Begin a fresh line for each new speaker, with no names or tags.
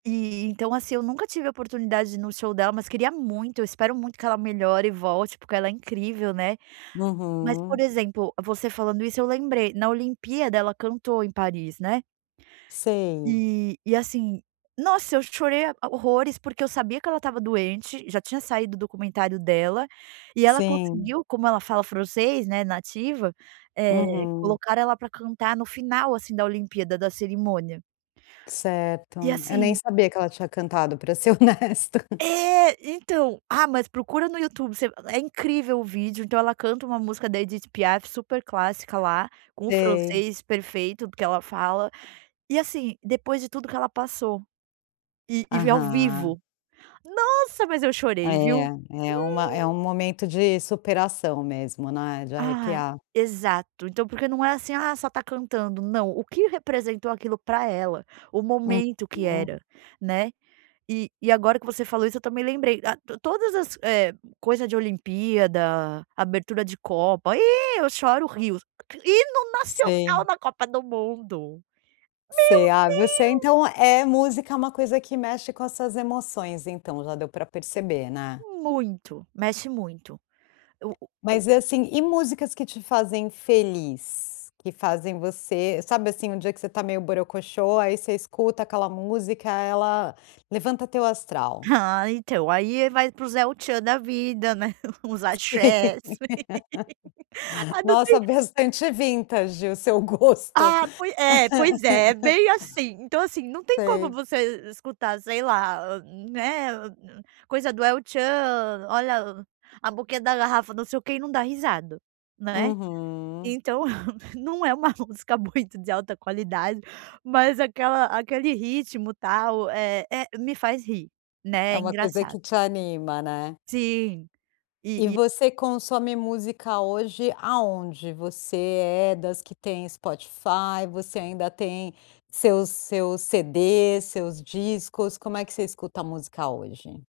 E então, assim, eu nunca tive oportunidade no show dela mas queria muito, eu espero muito que ela melhore e volte porque ela é incrível, né, mas por
Uhum.
exemplo você falando isso eu lembrei na olimpíada ela cantou em Paris, né.
Sei.
E, e assim, nossa eu chorei horrores porque eu sabia que ela estava doente, já tinha saído do documentário dela, e ela
Sim.
conseguiu como ela fala francês, né, nativa, eh,
Uhum.
colocar ela para cantar no final assim da olimpíada da cerimônia.
Certo,
E
eu nem
assim
sabia que ela tinha cantado para ser honesta.
É então, ah, mas procura no YouTube você é incrível o vídeo então ela canta um música da Edit Piaf super clássica lá, com o
Sei.
francês perfeito porque ela fala, e assim depois de tudo que ela passou, e e vê ao
Aham.
vivo. Nossa mas eu chorei viu?
É, é uma é um
Hum.
momento de superação mesmo, né, de
Ah,
arrepiar.
exato então porque não é assim, ah, só está cantando, não, o que representou aquilo para ela, o momento que
Uhum.
era, né, e e agora que você falou isso eu também lembrei, ah, todas as coisa de olimpíada, abertura de copa, ih, eu choro rios, hino nacional
Sim.
na copa do mundo.
Sei, ah, você
Meu Deus.
então é música é uma coisa que mexe com suas emoções então já deu para perceber, né.
Muito, mexe muito. O o o
Mas assim, e músicas que te fazem feliz? Que fazem você sabe assim um dia que você está meio borocoxô, aí você escuta aquela música ela levanta teu astral.
Ah, então aí ele vai para os é o tchan da vida, né, uns
Sim.
axés. Aí não tem
Nossa bastante vintage o seu gosto.
Ah, pois é, pois é bem assim então assim, não tem como
Sei.
você escutar sei lá, né, coisa do é o tchan, olha a boquinha da garrafa, não sei o que, e não dá risada, né.
Uhum.
Então não é uma música muito de alta qualidade, mas aquela aquele ritmo tal é é me faz rir,
É
né,
uma coisa
engraçado.
que te anima, né.
Sim,
E
e e
você consome música hoje aonde? Você é das que tem Spotify, você ainda tem seus seus CDs, seus discos, como é que você escuta música hoje?